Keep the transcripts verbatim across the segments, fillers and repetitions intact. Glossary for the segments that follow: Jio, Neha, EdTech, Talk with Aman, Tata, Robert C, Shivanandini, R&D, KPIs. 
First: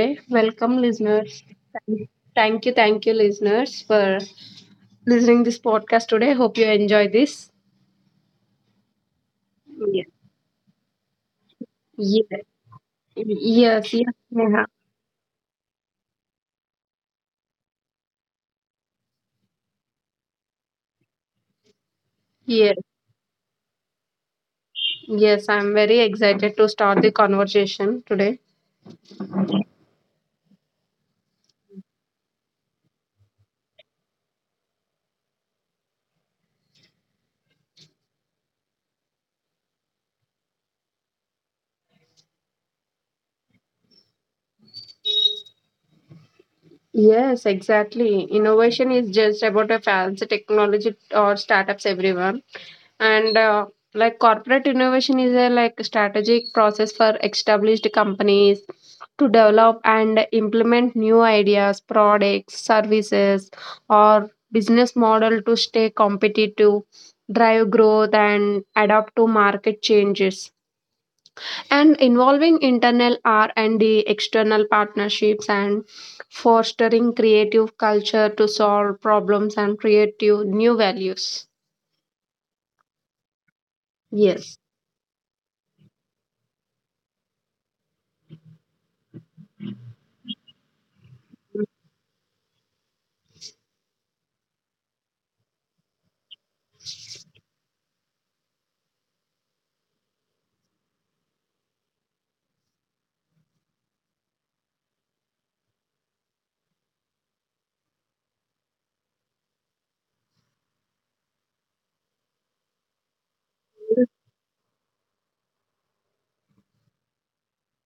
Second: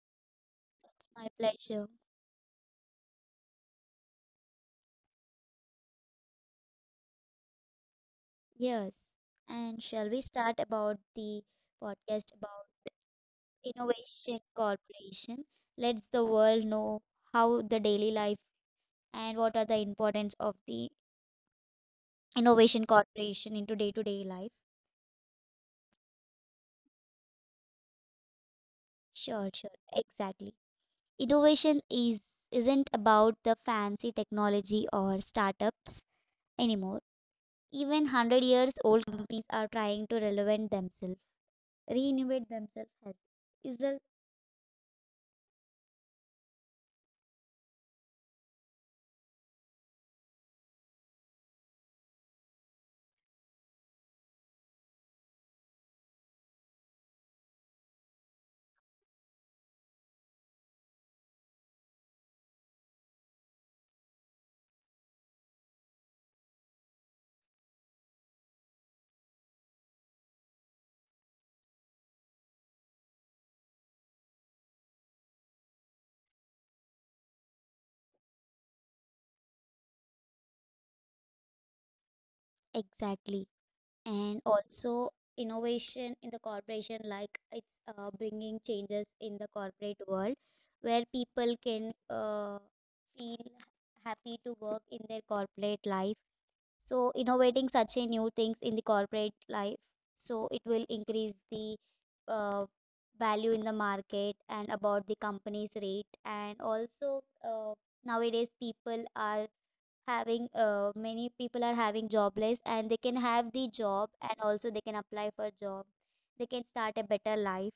today. Welcome My listeners. pleasure. Thank thank you, thank you listeners for listening this podcast today. Hope you enjoy this. Yes. And Yes. shall we start about the podcast Yes. about? Yes, yes, Innovation Neha. Corporation lets the world know how the daily life and what are the importance of the Yes. Innovation Corporation into day-to-day life. Yes, I'm very excited to start the conversation today. Sure, sure, exactly. Innovation is isn't about the fancy technology or startups anymore. Even one hundred years old companies are trying to relevant themselves, reinvent themselves. As- Is the Yes, exactly. Innovation is just about a fancy technology or startups, everyone. And uh, like corporate innovation is a like strategic process for established companies to develop and implement new ideas, products, services, or business model to stay competitive, drive growth, and adapt to market changes and involving internal R and D, external partnerships, and fostering creative culture to solve problems and create new new values. Exactly, and Yes. also innovation in the corporation, like it's uh, bringing changes in the corporate world where people can uh, feel happy to work in their corporate life, so innovating such a new things in the corporate life, so it will increase the uh, value in the market and about the company's rate, and also uh, nowadays people are having uh, many people are having jobless and they can have the job, and also they can apply for job, they can start a better life.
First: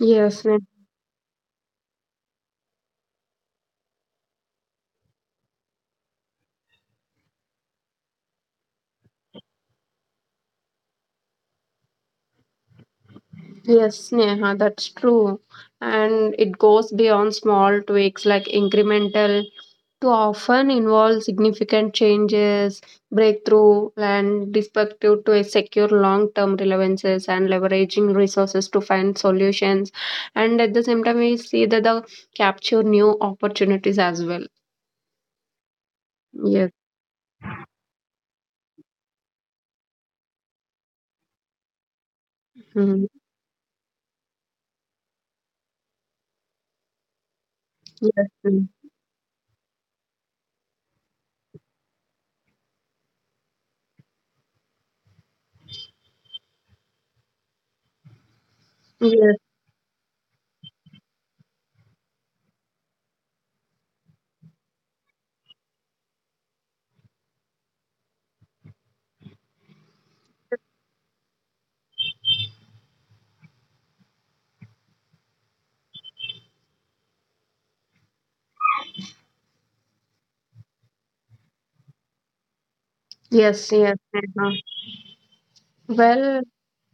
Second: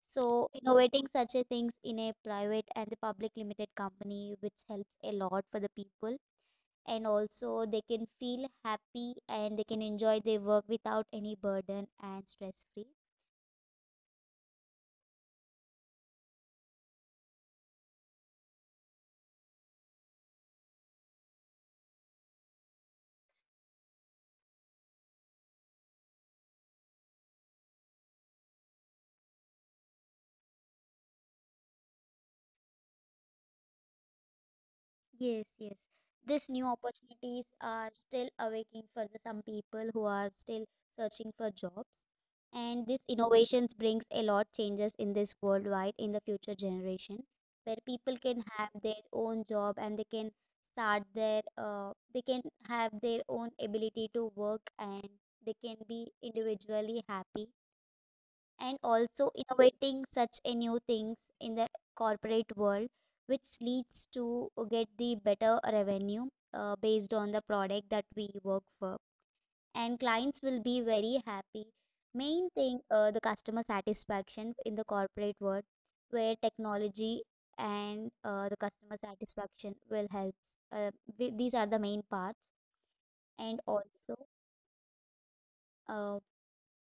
Yes. So innovating such a things in a private and the public limited company, which helps a lot for the people, and also they can feel happy and they can enjoy their work without any burden and stress free. Yes, Neha, that's true. And it goes beyond small tweaks like incremental to often involve significant changes, breakthrough, and perspective to a secure long-term relevances and leveraging resources to find solutions. And at the same time, we see that the capture new opportunities as well. Yes, yes. These new Yes. opportunities are still awakening for the some people who are still searching for jobs. And this Mhm. innovations brings a lot changes in this worldwide in the future generation, where people Yes. can mm. have their own job and they can start their uh, they can have their own ability to work, and they can be individually happy, and Yes. also innovating such a new things in the corporate world, which leads to get the better revenue uh, based on the product that we work for, and clients will be very happy. Main thing, uh, the customer satisfaction in the corporate world, where technology and uh, the customer satisfaction will help, uh, wi- these are the main parts. And Yes. Yes. also Neha. uh, Well,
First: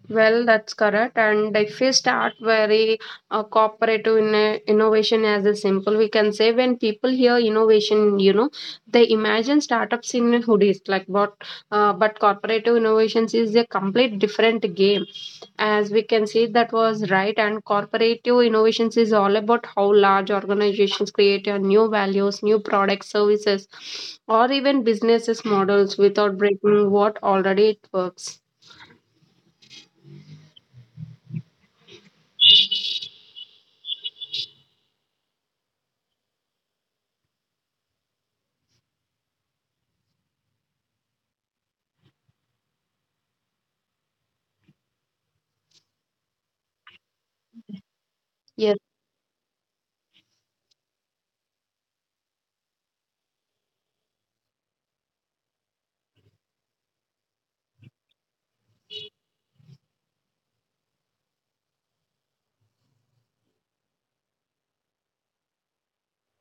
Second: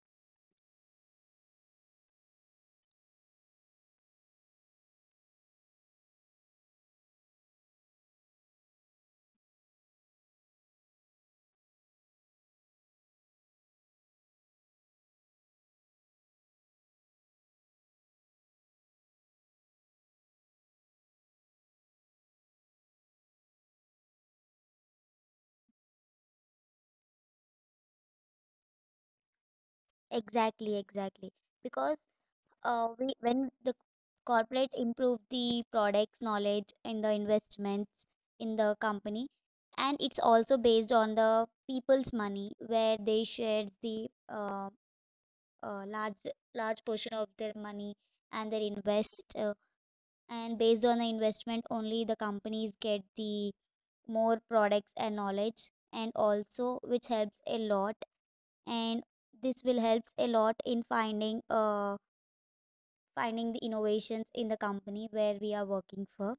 Well, that's correct. And if we start very uh, cooperative in uh, innovation as a simple, we can say when people hear innovation, you know, they imagine startups in hoodies. Like what, uh, but cooperative innovations is a complete different game. As we can see, that was right. And cooperative innovations is all about how large organizations create uh, new values, new products, services, or even businesses models without breaking what already it works. exactly, exactly, because uh, we, when the corporate improve the products knowledge in the investments in the company, and it's also based on the people's money, where they share the uh, uh, large large portion of their money, and they Yes. invest uh, and based on the investment only, the companies get the more products and knowledge, and also which helps a lot. And this will helps a lot in finding uh, finding the innovations in the company where we are working for.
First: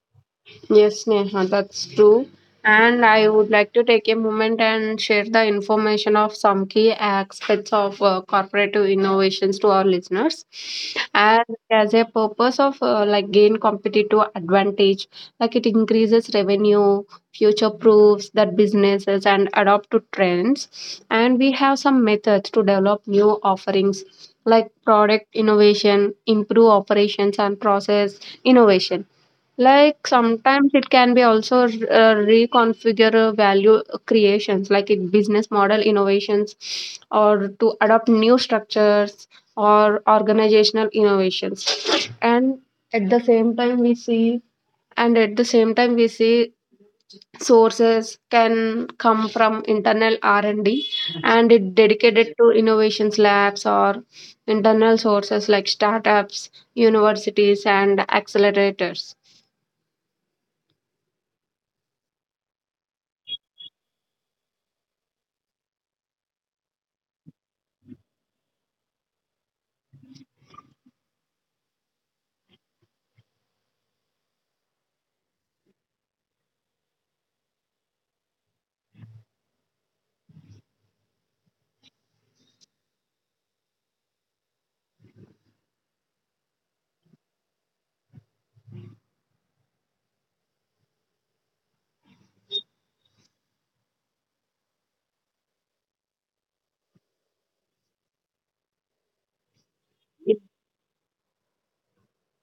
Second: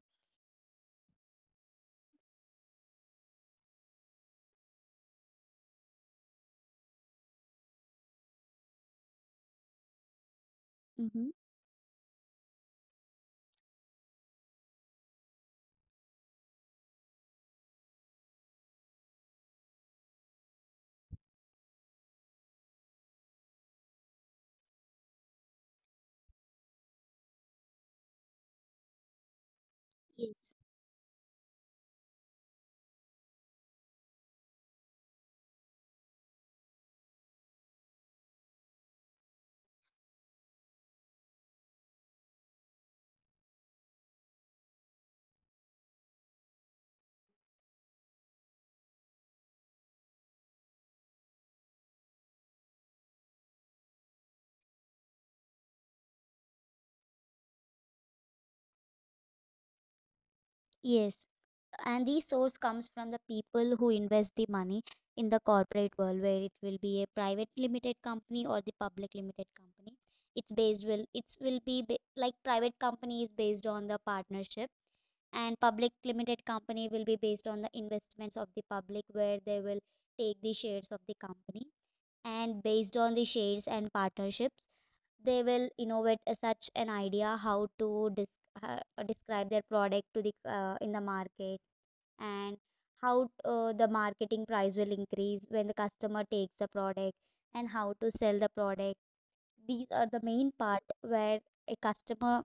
Yes, Neha, that's true. And I would like to take a moment and share the information of some key aspects of uh, corporative innovations to our listeners. Mm-hmm. And as a purpose of uh, like gain competitive advantage, like it increases revenue, future proofs that businesses and adopt to trends. And we have some methods to develop new offerings like product innovation, improve operations and process innovation like Yes. sometimes it can be also r- uh, reconfigure uh, value creations like in business model innovations or to adopt new structures or organizational innovations and at the same time we see and at the same time we see sources can come from internal r&d and D, and it dedicated to innovations labs or internal sources like startups universities and accelerators. Yes. And the source comes from the people who invest the money in the corporate world, where it will be a private limited company or the public limited company. It's based will it will be ba- like private company is based on the partnership, and public limited company will be based on the investments of the public, where they will take the shares of the company. And based on the shares and partnerships, they will innovate a such an idea how to dis- uh, describe their product to the uh, in the market, and how uh, the marketing price will increase when the customer takes the product, and how to sell the product. These are the main part where a customer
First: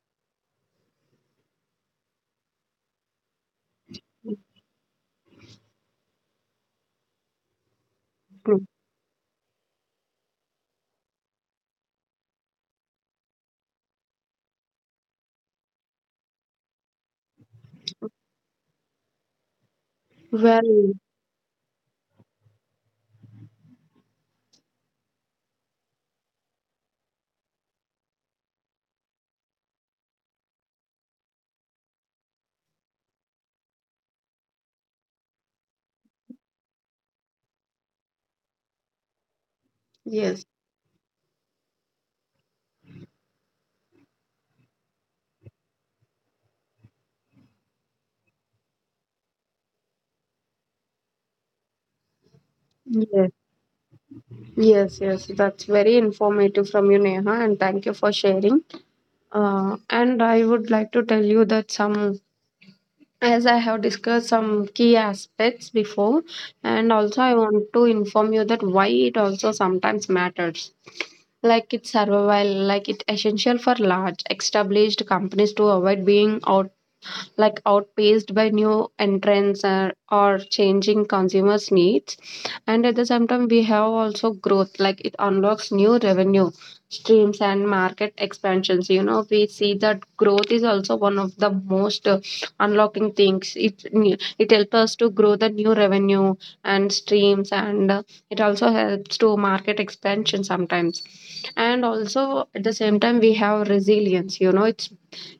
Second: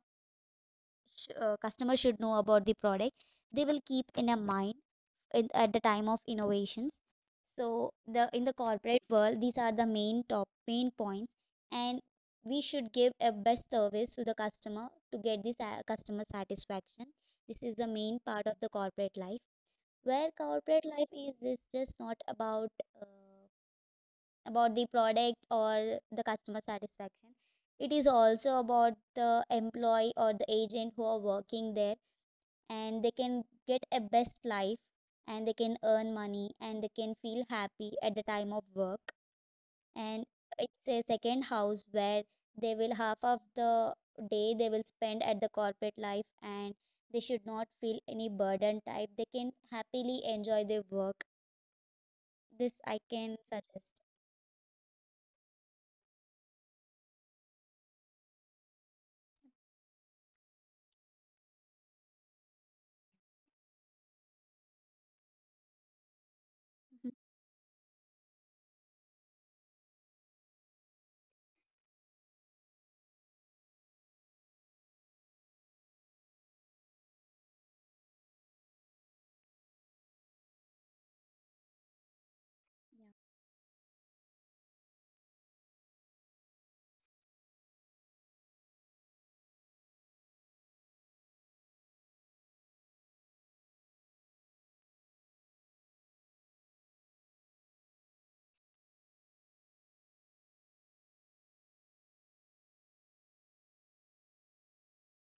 sh- uh, customer should know about the product. They will keep in a mind in, at the time of innovations. So the in the corporate world, these are the main top main points, and we should give a best service to the customer to get this uh, customer satisfaction. This is the main part of the corporate life, where corporate Well, life is is just not about uh, about the product or the customer satisfaction. It is also about the employee or the agent who are working there, and they can get a best life, and they can earn money, and they can feel happy at the time of work. And yes, it's a second house where they will half of the day they will spend at the corporate life, and they should not feel any burden type, they can happily enjoy their work. This I yes, can suggest. yes, yes. That's very informative from you, Neha, and thank you for sharing. Uh, and I would like to tell you that some, as I have discussed some key aspects before, and Mhm. also I want to inform you that why it also sometimes matters. Like it's survival, like it's essential for large established companies to avoid being out like outpaced by new entrants or, or changing consumers needs, and at the same time we have also growth, like it unlocks new revenue streams and market expansions. You know, we see that growth is also one of the most uh, unlocking things. It it helps us to grow the new revenue and streams, and uh, it also helps to market expansion sometimes. And also at the same time we have resilience. You know, it's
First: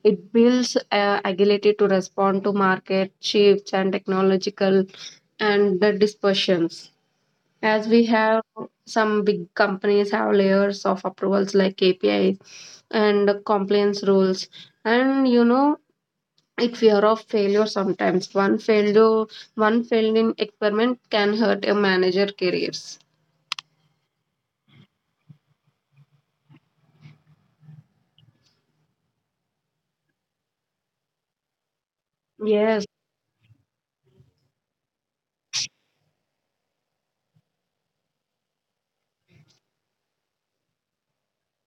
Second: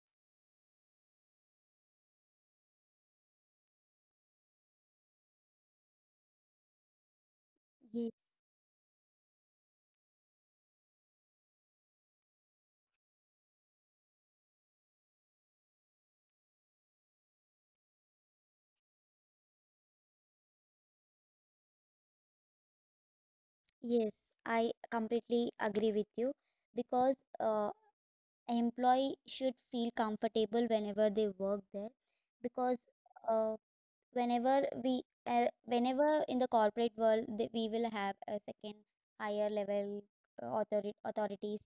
it builds uh, agility to respond to market shifts and technological and the dispersions. As Yeah. we Yes, have some big companies have layers of approvals like K P Is and compliance rules, and you know it fear of failure sometimes. One failure, one failed in experiment can hurt a manager careers. yes, I completely agree with you, because uh, employee should feel comfortable whenever they work there. Because Yes, uh, whenever we uh, whenever in the corporate world, th- we will have a second higher level, uh, authori- authorities,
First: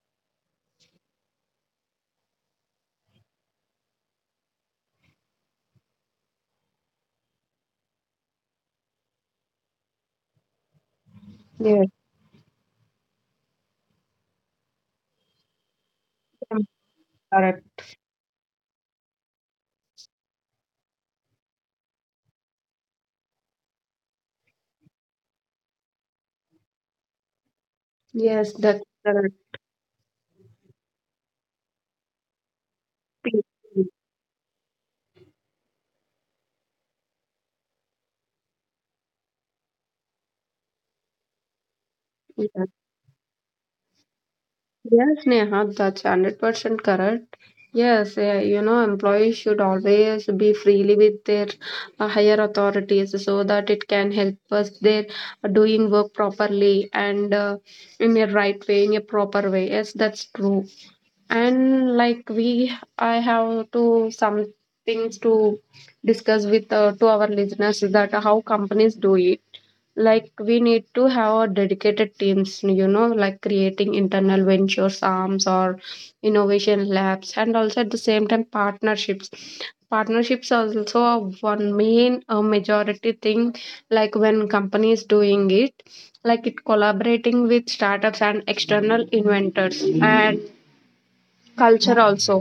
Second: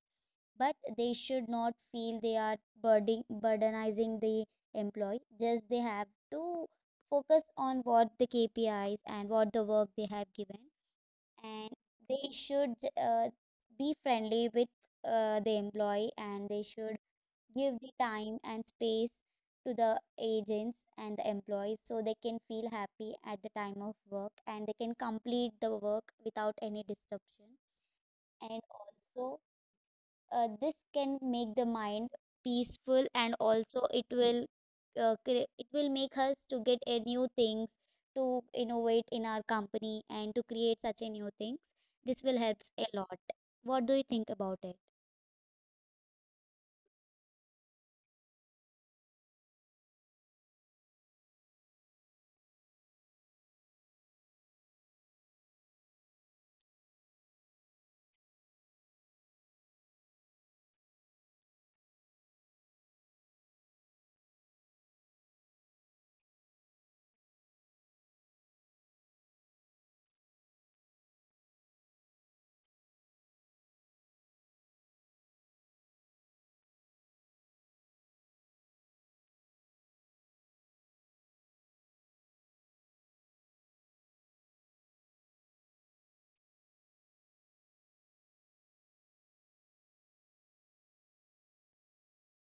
but they should not feel they are burden burdenizing the employee. Just they have to focus on what the K P Is and what the work they have given, and yes, they should uh, be friendly with uh, the employee, and they should give correct. the time and space to the agents and the employees, so they can feel happy at the time of work, and they can complete the work without any disruption. Yes, And that's also correct. uh, this can make the mind peaceful, and also it will, uh, cre- it will make us to get a new things to innovate in our company and to create such a new things. This will help a lot. What do you think about it? Yes, Neha, that's one hundred percent correct. Yes, uh, you know, employees should always be freely with their uh, higher authorities, so that it can help us their doing work properly and uh, in a right way, in a proper way. Yes, that's true. And like we I have to some things to discuss with uh, to our listeners that how companies do it. Like we need to have a dedicated teams, you know, like creating internal ventures arms or innovation labs, and also at the same time partnerships partnerships are also a one main uh, majority thing. Like when companies doing it, like it collaborating with startups and external inventors, and culture also,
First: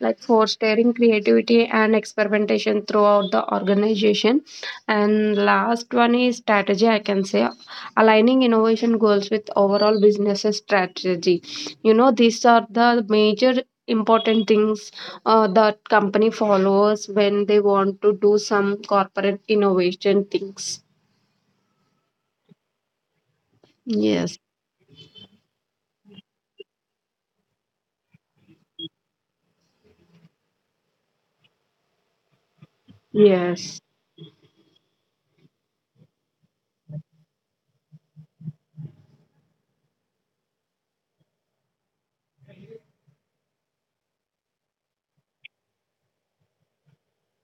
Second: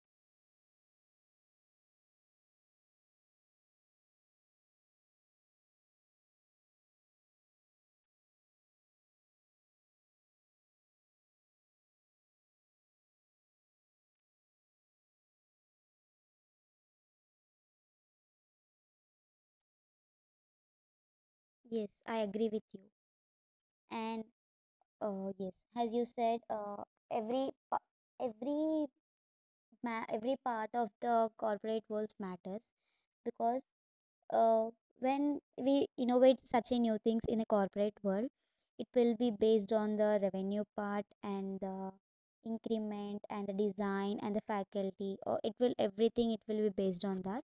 like fostering creativity and experimentation throughout the organization. And last one is strategy, I can say, aligning innovation goals with overall business strategy. You know, these are the major important things uh, that company follows when they want to do some corporate innovation things. Yes, I agree with you. And yes Uh, yes, as you said, uh, every pa- every ma every part of the corporate world matters, because yes uh, when we innovate such a new things in a corporate world, it will be based on the revenue part, and the increment, and the design, and the faculty. Or it will everything it will be based on that.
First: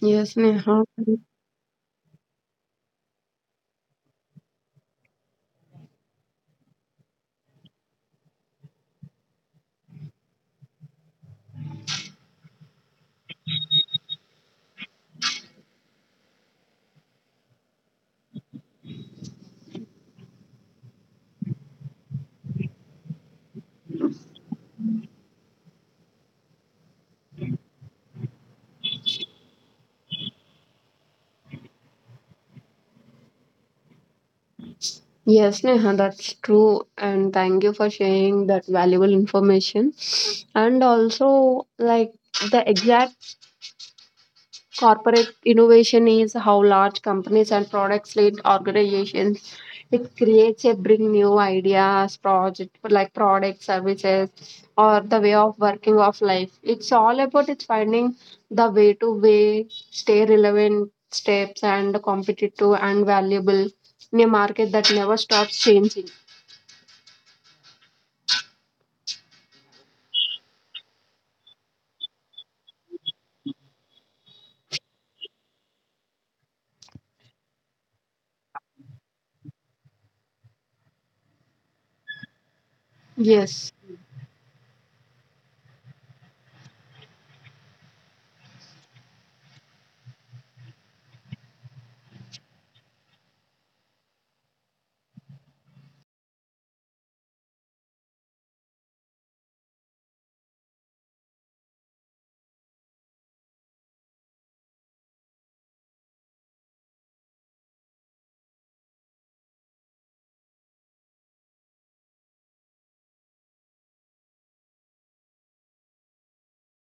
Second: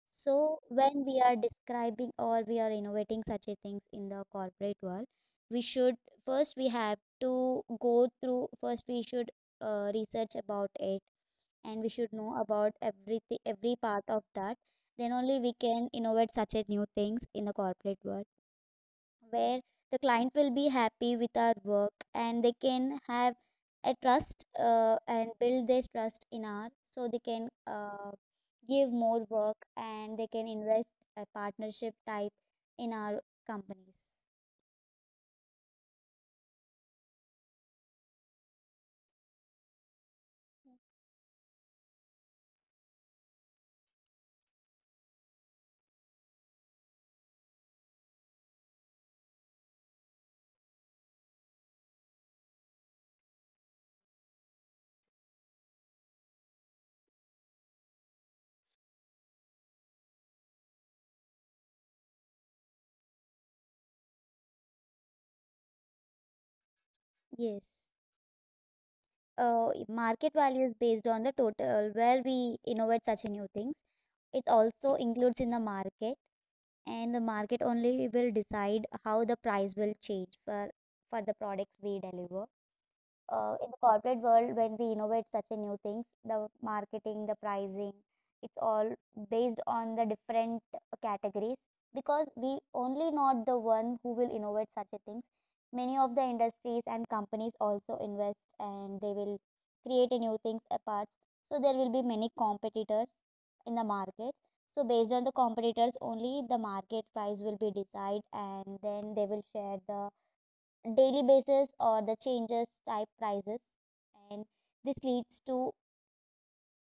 yes So Neha. when we are describing or we are innovating such a things in the corporate world, we should first we have to go through first we should uh, research about it, and we should know about everything, every part of that. Then only we can innovate such a new things in the corporate world, where the client will be happy with our work, and they can have a trust uh, and build their trust in our, so they can uh, give more work, and they can invest a partnership type in our companies. Yes, Neha, that's true. And thank you for sharing that valuable information. And also, like, the exact corporate innovation is how large companies and products lead organizations. It creates a bring new ideas, project like product services, or the way of working of life. It's all about it's finding the way to way stay relevant steps and competitive and valuable in a market that never stops changing. Yes. Uh, market value is based on the total where we innovate such new things. It also includes in the market, and the market only will decide how the price will change for for the products we deliver. Uh, in Yes, the corporate world, when we innovate such a new things, the marketing, the pricing, it's all based on the different categories, because we only not the one who will innovate such a things. Many of the industries and companies also invest, and they will create a new things apart. So there will be many competitors in the market. So based on the competitors only, the market price will be decided, and then they will share the daily basis or the changes type prices. And this leads to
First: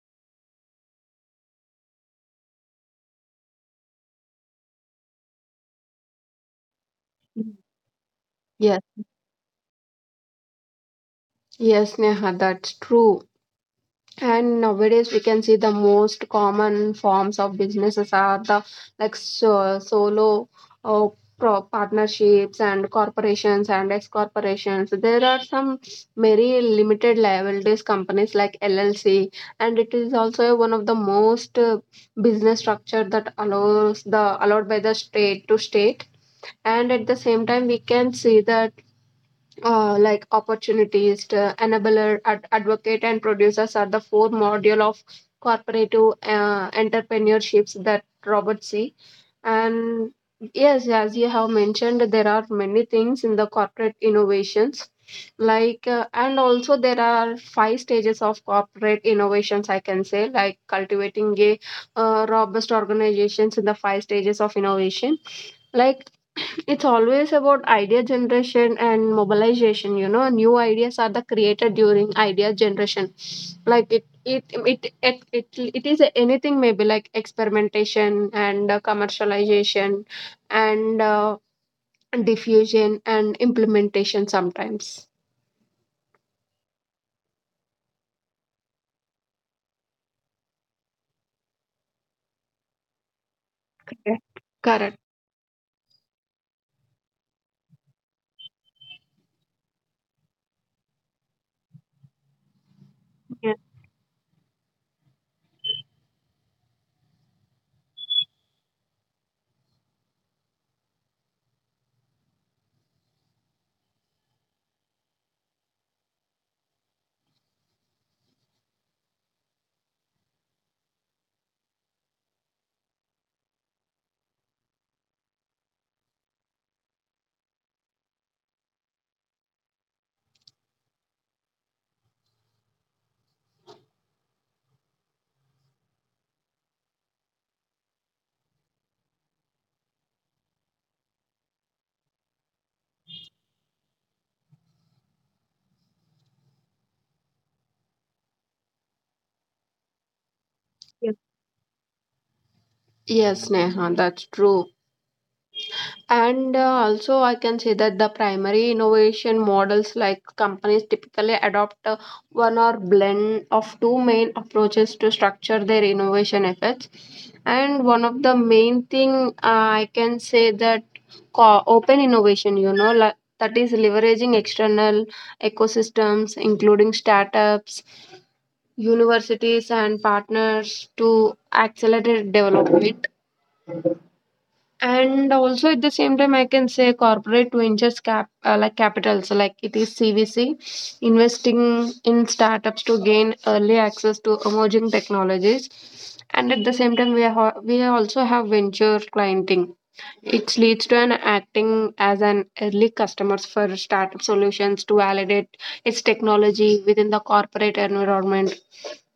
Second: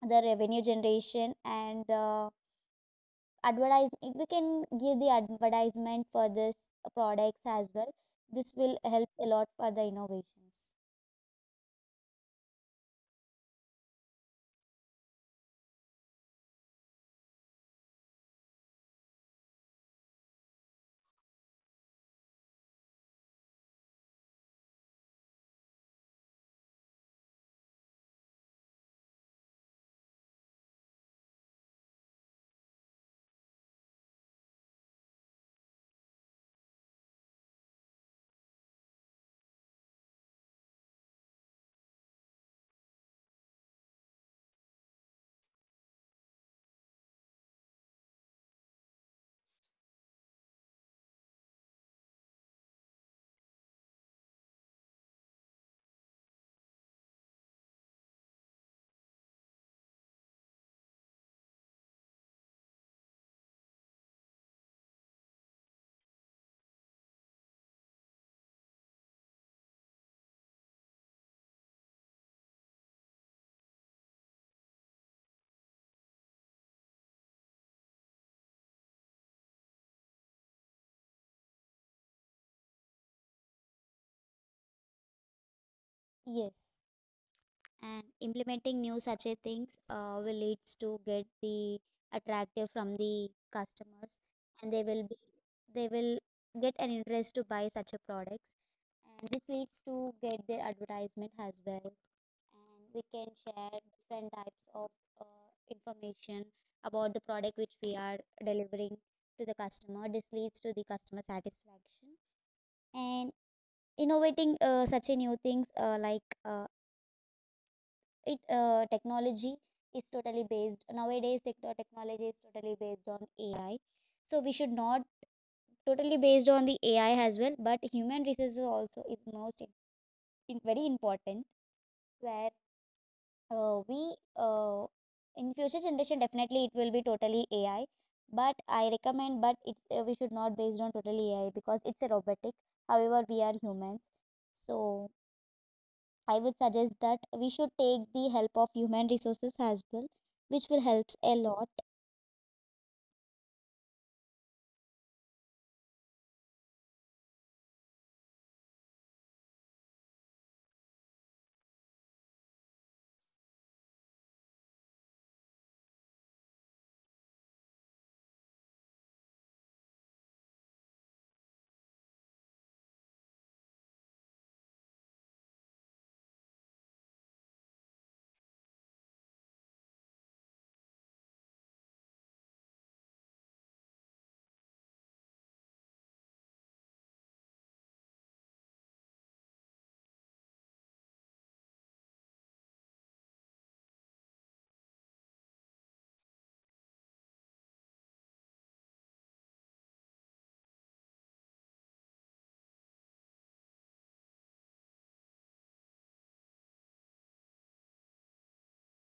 the revenue generation and the advertising. We can give the advertisement for this products as well. This will yes, helps a lot for the innovations. yes, Neha, that's true. And nowadays, we can see the most common forms of businesses are the like so, solo uh, pro- partnerships and corporations and ex corporations. There are some very limited liabilities companies like L L C, and it is also one of the most uh, business structure that allows the allowed by the state to state. And at the same time, we can see that uh, like opportunities to enabler, ad- advocate, and producers are the four module of corporative uh, entrepreneurships that Robert C. And yes, as you have mentioned, there are many things in the corporate innovations. Like, uh, and also there are five stages of corporate innovations, I can say, like cultivating a uh, robust organizations in the five stages of innovation, like it's always about idea generation and mobilization. You know, new ideas are the created during idea generation. Like it it it it, it, it is anything maybe like experimentation and uh, commercialization and uh, diffusion and implementation sometimes. Yes. And implementing new such a things uh, will leads to get the attractive from the customers, Okay. and they Correct. will be they will get an interest to buy such a products, and this leads to get their advertisement as well. And we can yes share different types of uh, information about the product which we are delivering to the customer. This leads to the customer satisfaction. And innovating uh, such a new things, uh, like uh, it uh, technology is totally based nowadays, tech- the technology is totally based on A I, so we should not totally based on the A I as well, but human resources also is most in, in- very important, where uh, we uh, in future generation, definitely it will be totally A I. But I recommend, but it uh, we should not based on totally A I, because it's a robotic, however we are humans. So I would suggest that we should take the help of human resources as well, which will help yes a lot. yes Neha, that's true. And uh, also, I can say that the primary innovation models like companies typically adopt uh, one or blend of two main approaches to structure their innovation efforts. And one of the main thing uh, I can say that co- open innovation, you know, like, that is leveraging external ecosystems, including startups, universities, and partners to accelerate development. And also at the same time, I can say corporate ventures cap uh, like capitals, like it is C V C, investing in startups to gain early access to emerging technologies. And at the same time, we are ho- we also have venture clienting, it leads to an acting as an early customers for startup solutions to validate its technology within the corporate environment.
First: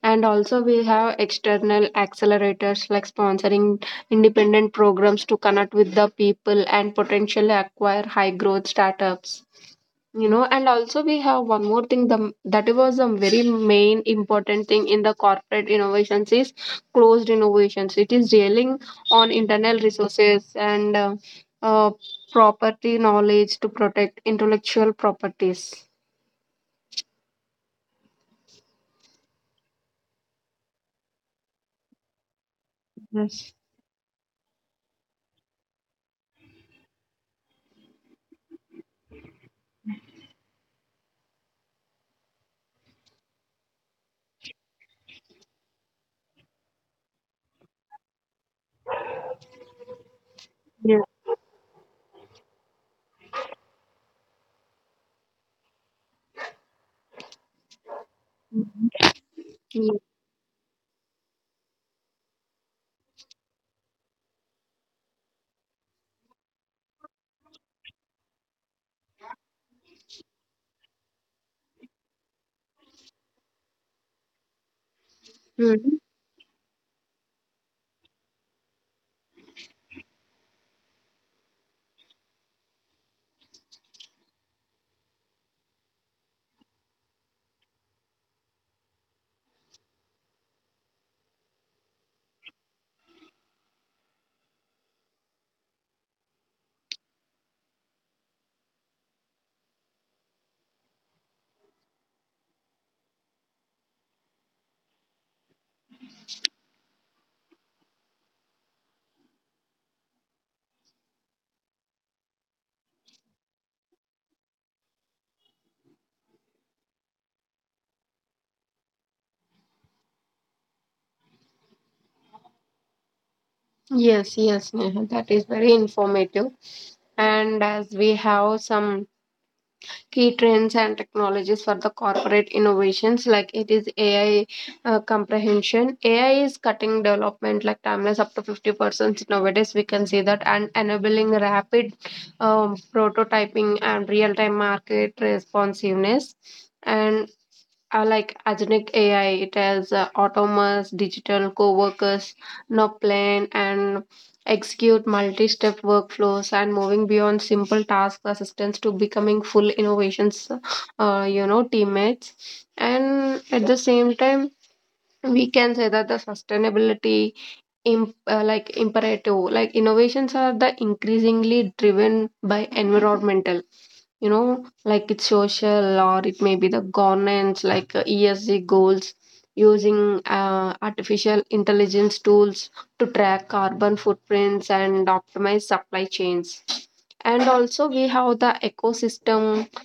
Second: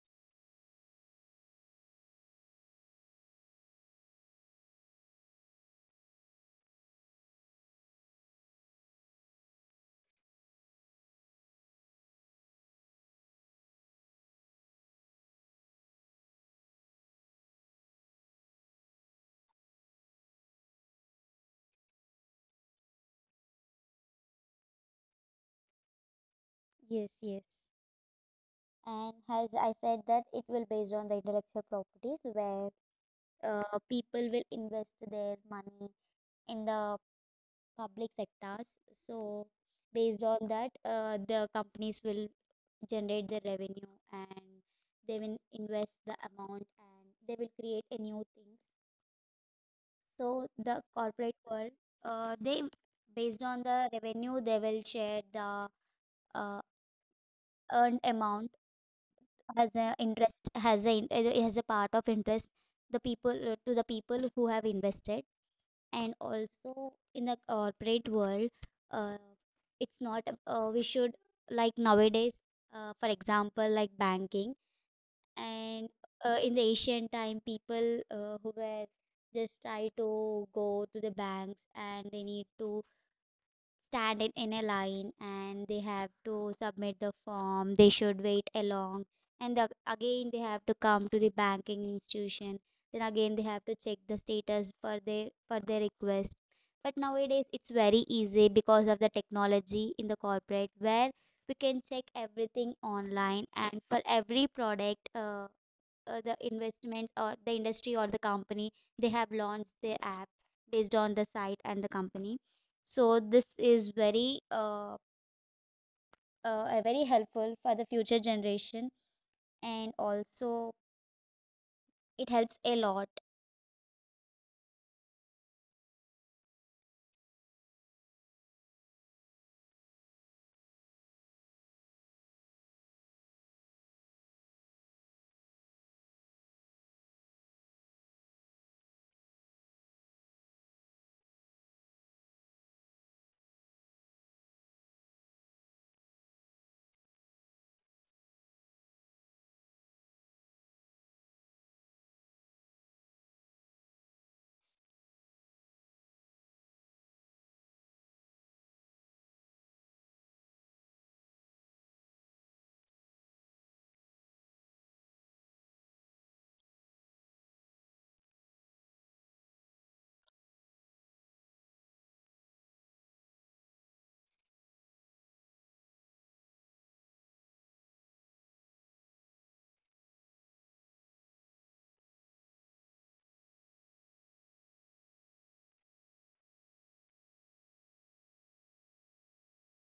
And also, we have external accelerators like sponsoring independent programs to connect with the people and potentially acquire high growth startups. You know, and also we have one more thing, the, that was a very main important thing in the corporate innovations is closed innovations. It is dealing on internal resources and uh, uh, property knowledge to protect intellectual properties. Yes, yes. And as I said that it will based on the intellectual properties, where Yes. uh, people will invest their money in the public sectors. So based on that, uh, the companies will generate the revenue, and they will invest the amount and they will create a new thing. So the yeah. corporate world, uh, they, based on the revenue, they will share the uh, earned amount as yeah. a interest, as a as a part of interest, the people uh, to the people who have invested. And also in the corporate world, uh, it's not uh, we should, like nowadays, uh, for example, like banking. And Mhm. uh, in the ancient time, people uh, who were just try to go to the banks, and they need to standing in a line, and they have to submit the form, they should wait along, and the, again they have to come to the banking institution, then again they have to check the status for their for their request. But nowadays it's very easy because of the technology in the corporate, where we can check everything online, and for every product uh, uh, the investment or the industry or the company, they have launched their app based on the site and the company. So this is very uh, uh, uh, very helpful for the future generation, and also it helps a lot. Yes yes, Neha, that is very informative. And as we have some key trends and technologies for the corporate innovations, like it is AI. Uh, comprehension AI is cutting development like timeless up to fifty percent nowadays, we can see that, and enabling rapid um, prototyping and real-time market responsiveness. And uh, like agentic A I, it has uh, autonomous digital co-workers, now plan and execute multi-step workflows and moving beyond simple task assistance to becoming full innovations, uh, you know, teammates. And at the same time, we can say that the sustainability imp- uh, like imperative, like innovations are the increasingly driven by environmental, you know, like it's social or it may be the governance, like uh, ESG goals, using uh, artificial intelligence tools to track carbon footprints and optimize supply chains. And also we have the ecosystem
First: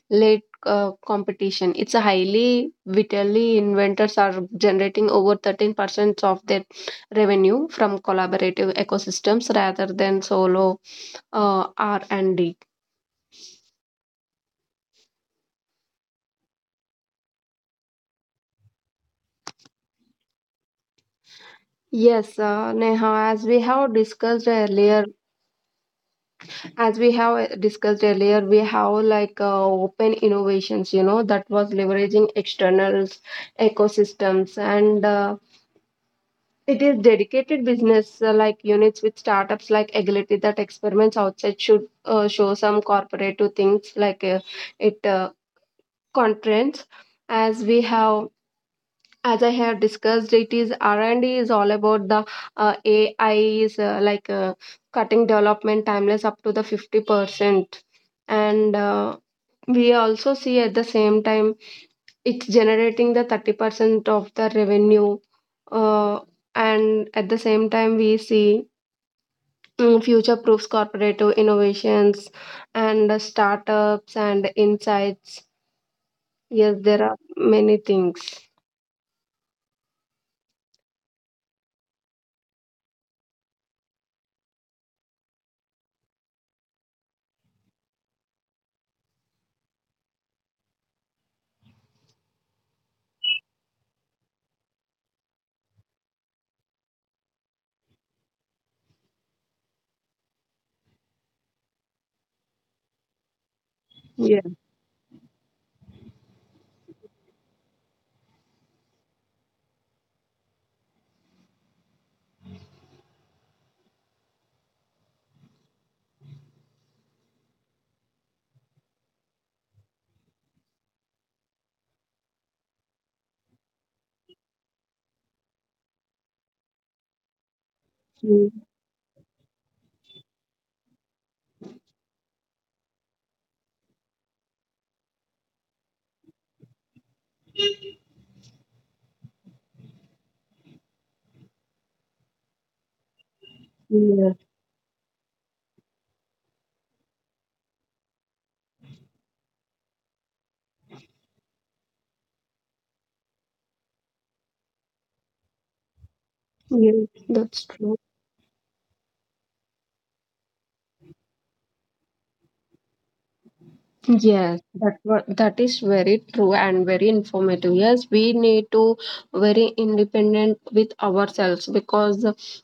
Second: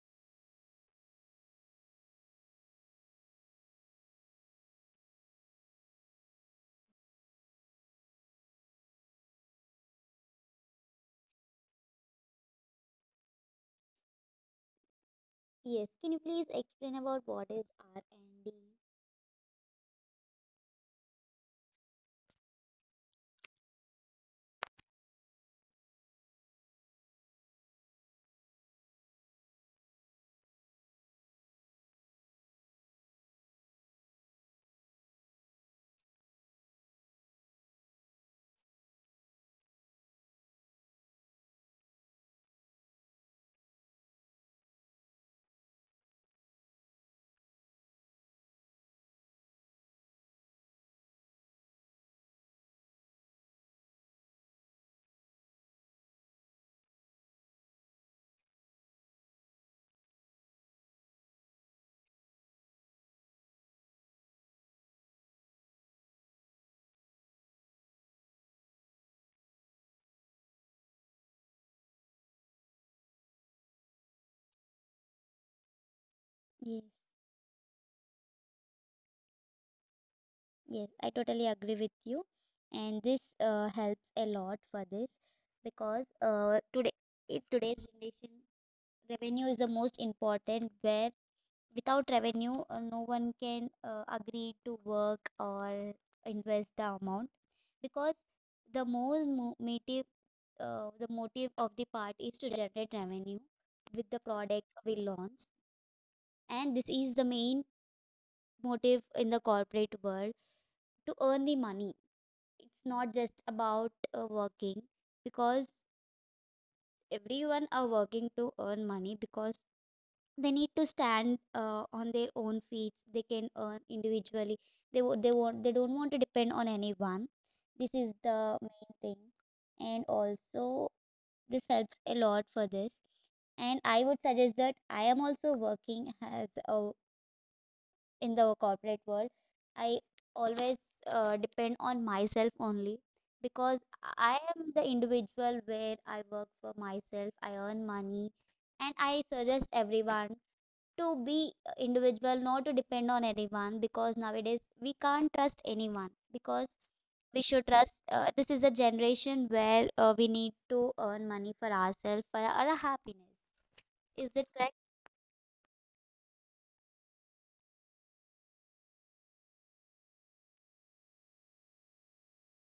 led uh, competition. It's a highly vitally inventors are generating over thirteen percent of their revenue from collaborative ecosystems rather than solo uh, R and D. Yes, can you please explain about what is R and D? Yes, uh, Neha, as we have discussed earlier, as we have uh, discussed earlier, we have like uh, open innovations, you know, that was leveraging externals, ecosystems, and uh, it is dedicated business uh, like units with startups like Agility that experiments outside should uh, show some corporate to things like uh, it uh, constraints. As we have as I have discussed, it is R&D is all about the uh, AI is uh, like uh, cutting development timeless up to the fifty percent, and uh, we also see at the same time it's generating the thirty percent of the revenue, uh, and at the same time we see mm, future proofs corporative innovations, and uh, startups and insights. Yes, Yes, there are many things. yes, I totally agree with you, and this uh, helps a lot for this because uh, today, in today's generation, revenue is the most important, where without revenue, uh, no one can uh, agree to work or invest the amount. Because the more mo- motive, uh, the motive of the part is to generate revenue with the yeah product we launch, and this is the main motive in the corporate world, to earn the money. It's not just about uh, working, because everyone are working to earn money, because they need to stand uh, on their own feet, they can earn individually, they wo- they want, they don't want to depend on anyone. This is Mm. the main thing, and also this helps a lot for this. And I would suggest that I am also working as a, in the corporate world, I always uh, depend on myself only, because yeah I am the individual where I work for myself, I earn money. And I suggest everyone to be individual, not to depend on anyone, because nowadays we can't trust anyone, because Yes, we that's should trust. true. Uh, this is a generation where uh, we need to earn money for ourselves, for our happiness. Is that Yes, correct? that wa- that is very true and very informative. Yes, we need to very independent with ourselves, because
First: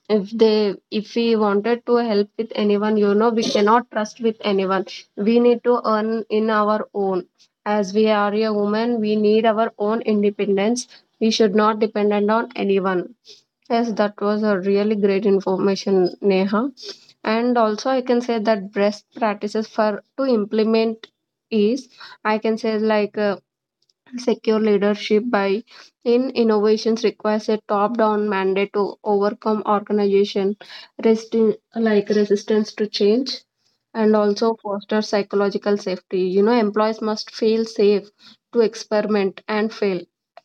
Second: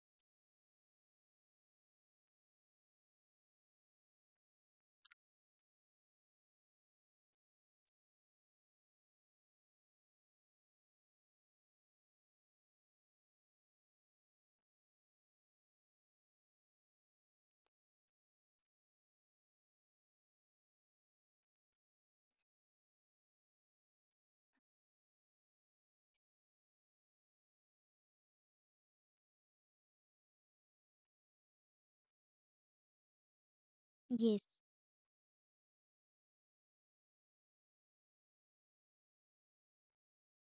if they if we wanted to help with anyone, you know, we cannot trust with anyone. We need to earn in our own. As we are a woman, we need our own independence. We should not dependent on anyone. Yes, that was a really great information, Neha. And also I can say that best practices for to implement is I can say like uh, secure leadership by in innovations requires a top down mandate to overcome organization resisting like resistance to change, and Yes, also foster psychological safety. You know, employees must feel safe to experiment and fail.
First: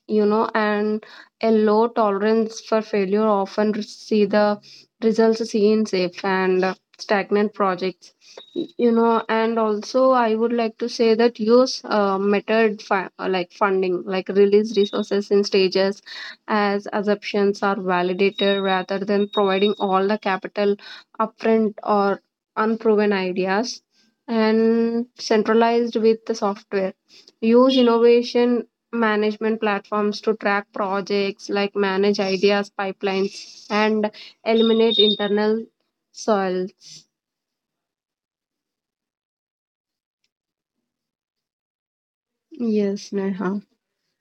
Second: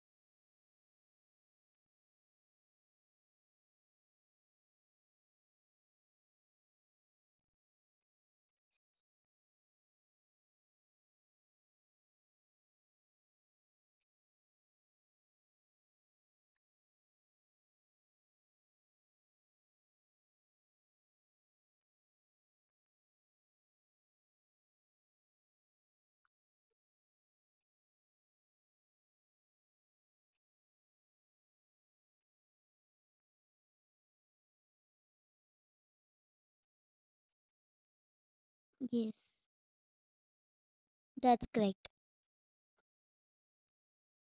You know, and a low tolerance for failure often re- see the results seen safe and uh, stagnant projects. You know, and also I would like to say that use uh, method fi- uh, like funding, like release resources in stages as assumptions are validated rather than providing all the capital upfront or unproven ideas, and centralized with the software. Use innovation management platforms to track projects like manage ideas pipelines and eliminate internal soils. yes, that's correct. Yes, Neha.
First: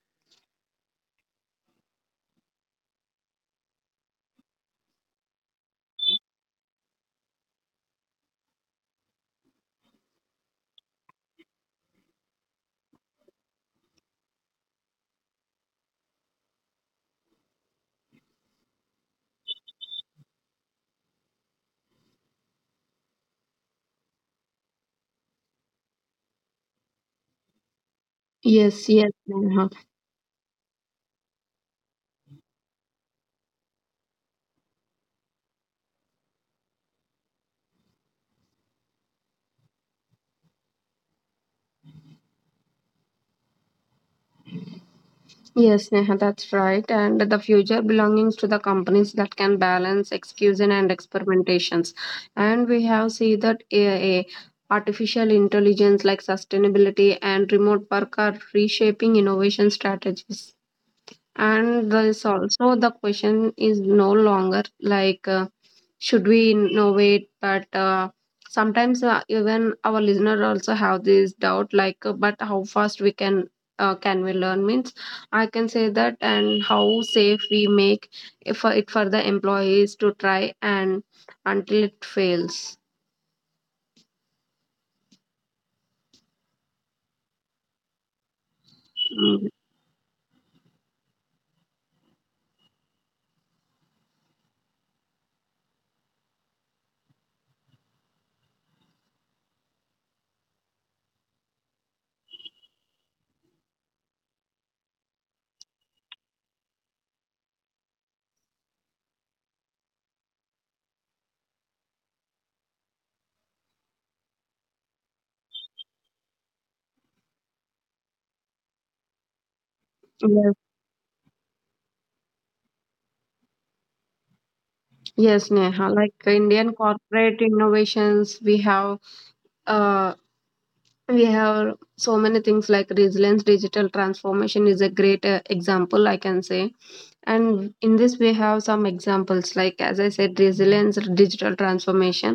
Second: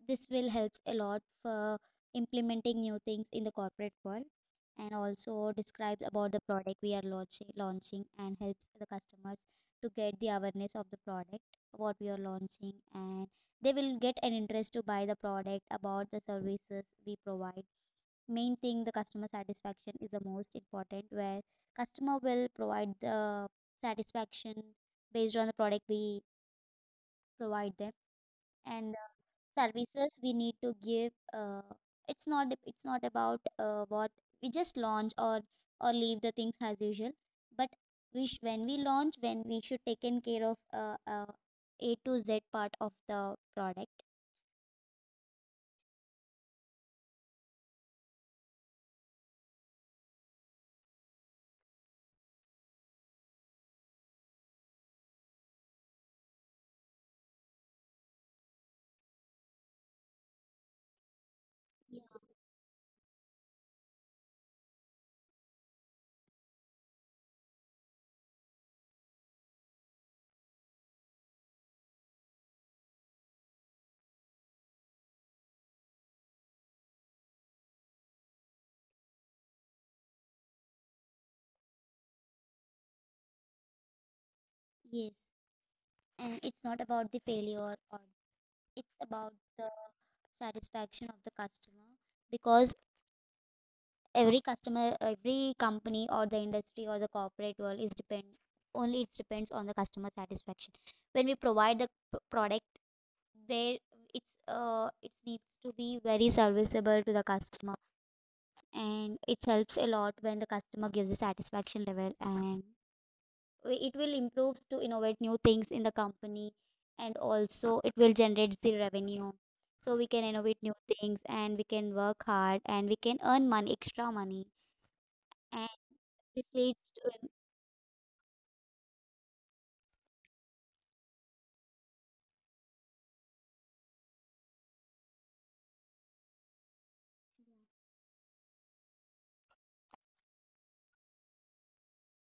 This will help a lot for implementing new things in the corporate world, and also describes about the product we are launching launching, and helps the customers to get the awareness of the product what we are launching. And they will get an interest to buy the product, about the services we provide. Main thing, the customer satisfaction is the most important, where customer will provide the satisfaction based on the product we provide them. Yes, And yes, uh, Neha. services we need to give uh, it's not it's not about uh, what we just launch or or leave the things as usual. But we sh- when we launch, when we should taken care of uh, uh, a to z part of the product. Yes, Neha, that's right. And the future belongs to the companies that can balance execution and experimentations. And we have seen that A I, artificial intelligence like sustainability and remote work are reshaping innovation strategies. And there's also the question is no longer like, uh, should we innovate? But uh, sometimes uh, even our listener also have this doubt, like, uh, but how fast we can uh, can we learn? Means I can say that, and how safe we make if for it for the employees to try and until it fails. Yes, and it's not about the failure, or it's about Mm, the satisfaction of the customer. Because every customer, every company or the industry or the corporate world is depend, only it depends on the customer satisfaction. When we provide the product, where it's uh, it needs to be very serviceable to the customer, and it helps a lot when the customer gives a satisfaction level, and it will improves to innovate new things in the company. And also it will generate the revenue, so we can yes, innovate new things, and we can work hard, and we can earn money, extra money. yes, And. Neha. Like This Indian leads to, corporate innovations, we have. uh, we have so many things like resilience digital transformation is a great uh, example I can say. And in this we have some examples, like as I said, resilience digital transformation,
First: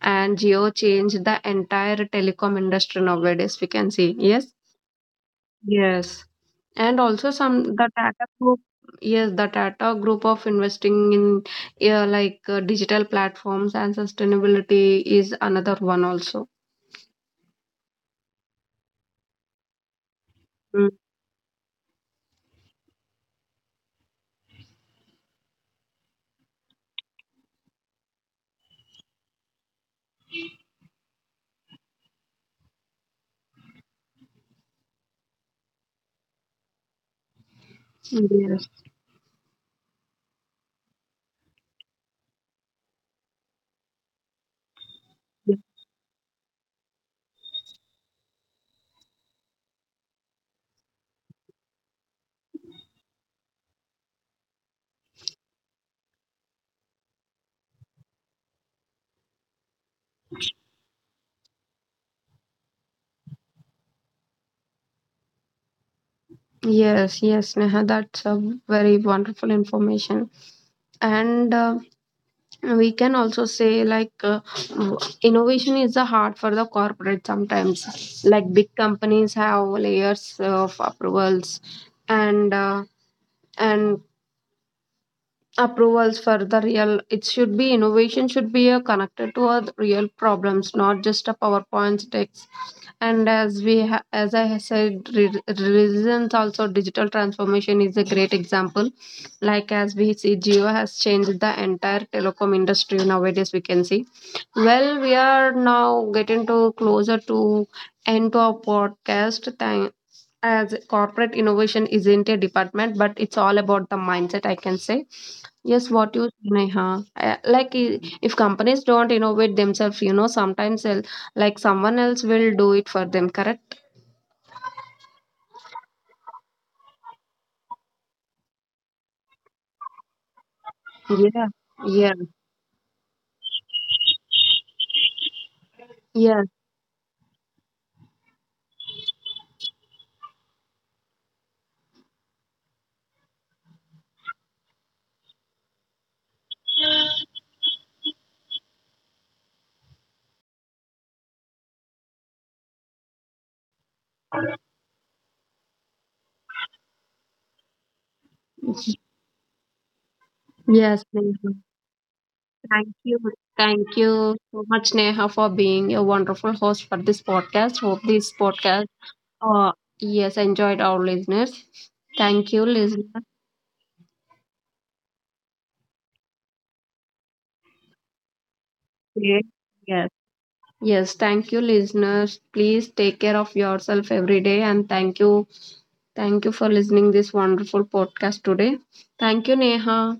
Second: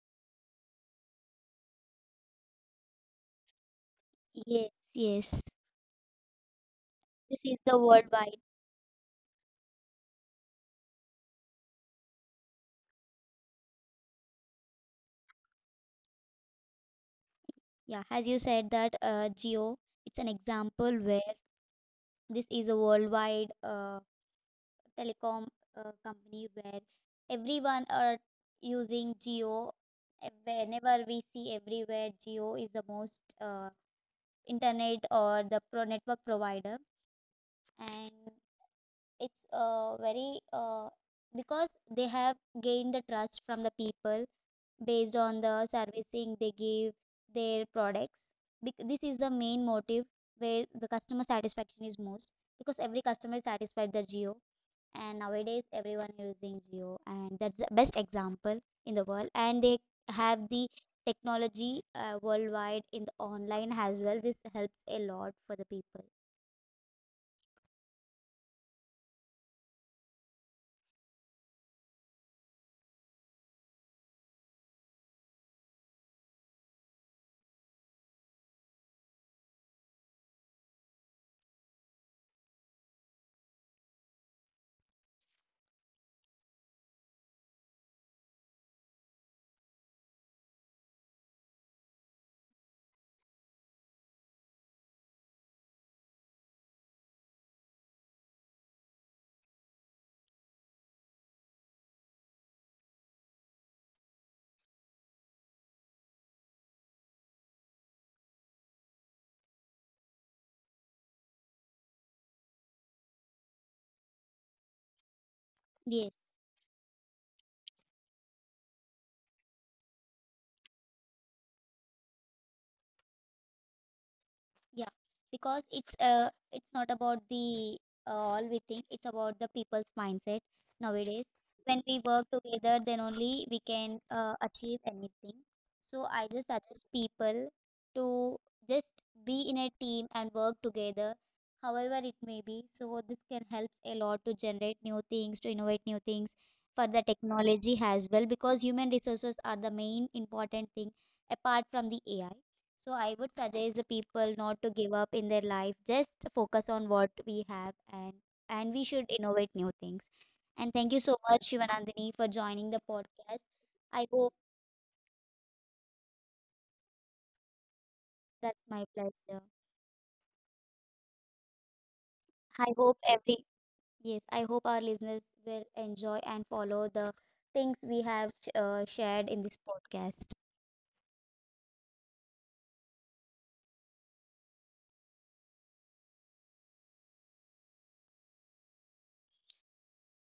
and Geo changed the entire telecom industry nowadays, we can see. Yes, yes, yes. yes, and also This is some the the Tata worldwide. group, yes, the Tata group of investing in, yeah, like uh, digital platforms and sustainability is another one also. Yeah, as you said that uh, Geo, it's an Mm, example where this is a worldwide uh, telecom uh, company where everyone are using Geo. Uh, Whenever we see everywhere, Geo is the most uh, internet or the pro network provider, and yes. it's uh, very uh, because they have gained the trust from the people based on the servicing they give their products. Bec- This is the main motive, where the customer satisfaction is most, because every customer is satisfied with the Jio, and nowadays everyone using Jio, and that's the best example in the world. And they have the technology uh, worldwide in the online as well. This helps a lot for the people. Yes, yes, Neha, that's a very wonderful information. And uh, we can also say, like, uh, innovation is the heart for the corporate sometimes. Like, big companies have layers of approvals and uh, and approvals for the real, it should be, innovation should be uh, connected to our real problems, not just a powerpoint text. And as we ha- as I have said, re- resilience also digital transformation is a great example. Like as we see, Geo has changed the entire telecom industry nowadays, we can see. Well, we are now getting to closer to end to our podcast, thank, as corporate innovation isn't a department but it's all about the mindset, I can say. Yes, Yes. what you say, Neha. Uh, like i- if companies don't innovate themselves, you know, sometimes el- like someone else will do it for them, correct. Yeah, because it's uh, it's not about the uh, all we think, it's about the people's mindset nowadays. Yeah, When we yeah, work together, then only we can uh, achieve anything. So I yeah, just suggest people to just be in a team and work together, however it may be. So this can help a lot to generate new things, to innovate new things for the technology as well, because human resources are the main important thing apart from the A I. So I would suggest the people not to give up in their life. Just focus on what we have, and and we should innovate new things. And thank you yes, so much, Neha. Shivanandini, for joining the Thank you, podcast. thank I you hope so much, Neha, for being a wonderful host for this podcast. Hope this that's my podcast, pleasure. uh yes, enjoyed our listeners. Thank you, I hope listeners. every, yes, I hope our listeners will enjoy and follow the things we have uh, shared in this Yes, podcast. yes, thank you, listeners. Please take care of yourself every day, and thank you, thank you for listening this wonderful podcast today. Thank you, Neha.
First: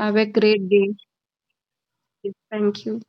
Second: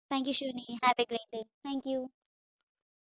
Have a Thank you, great Shuni. day. Have a great day. Thank you. Thank you.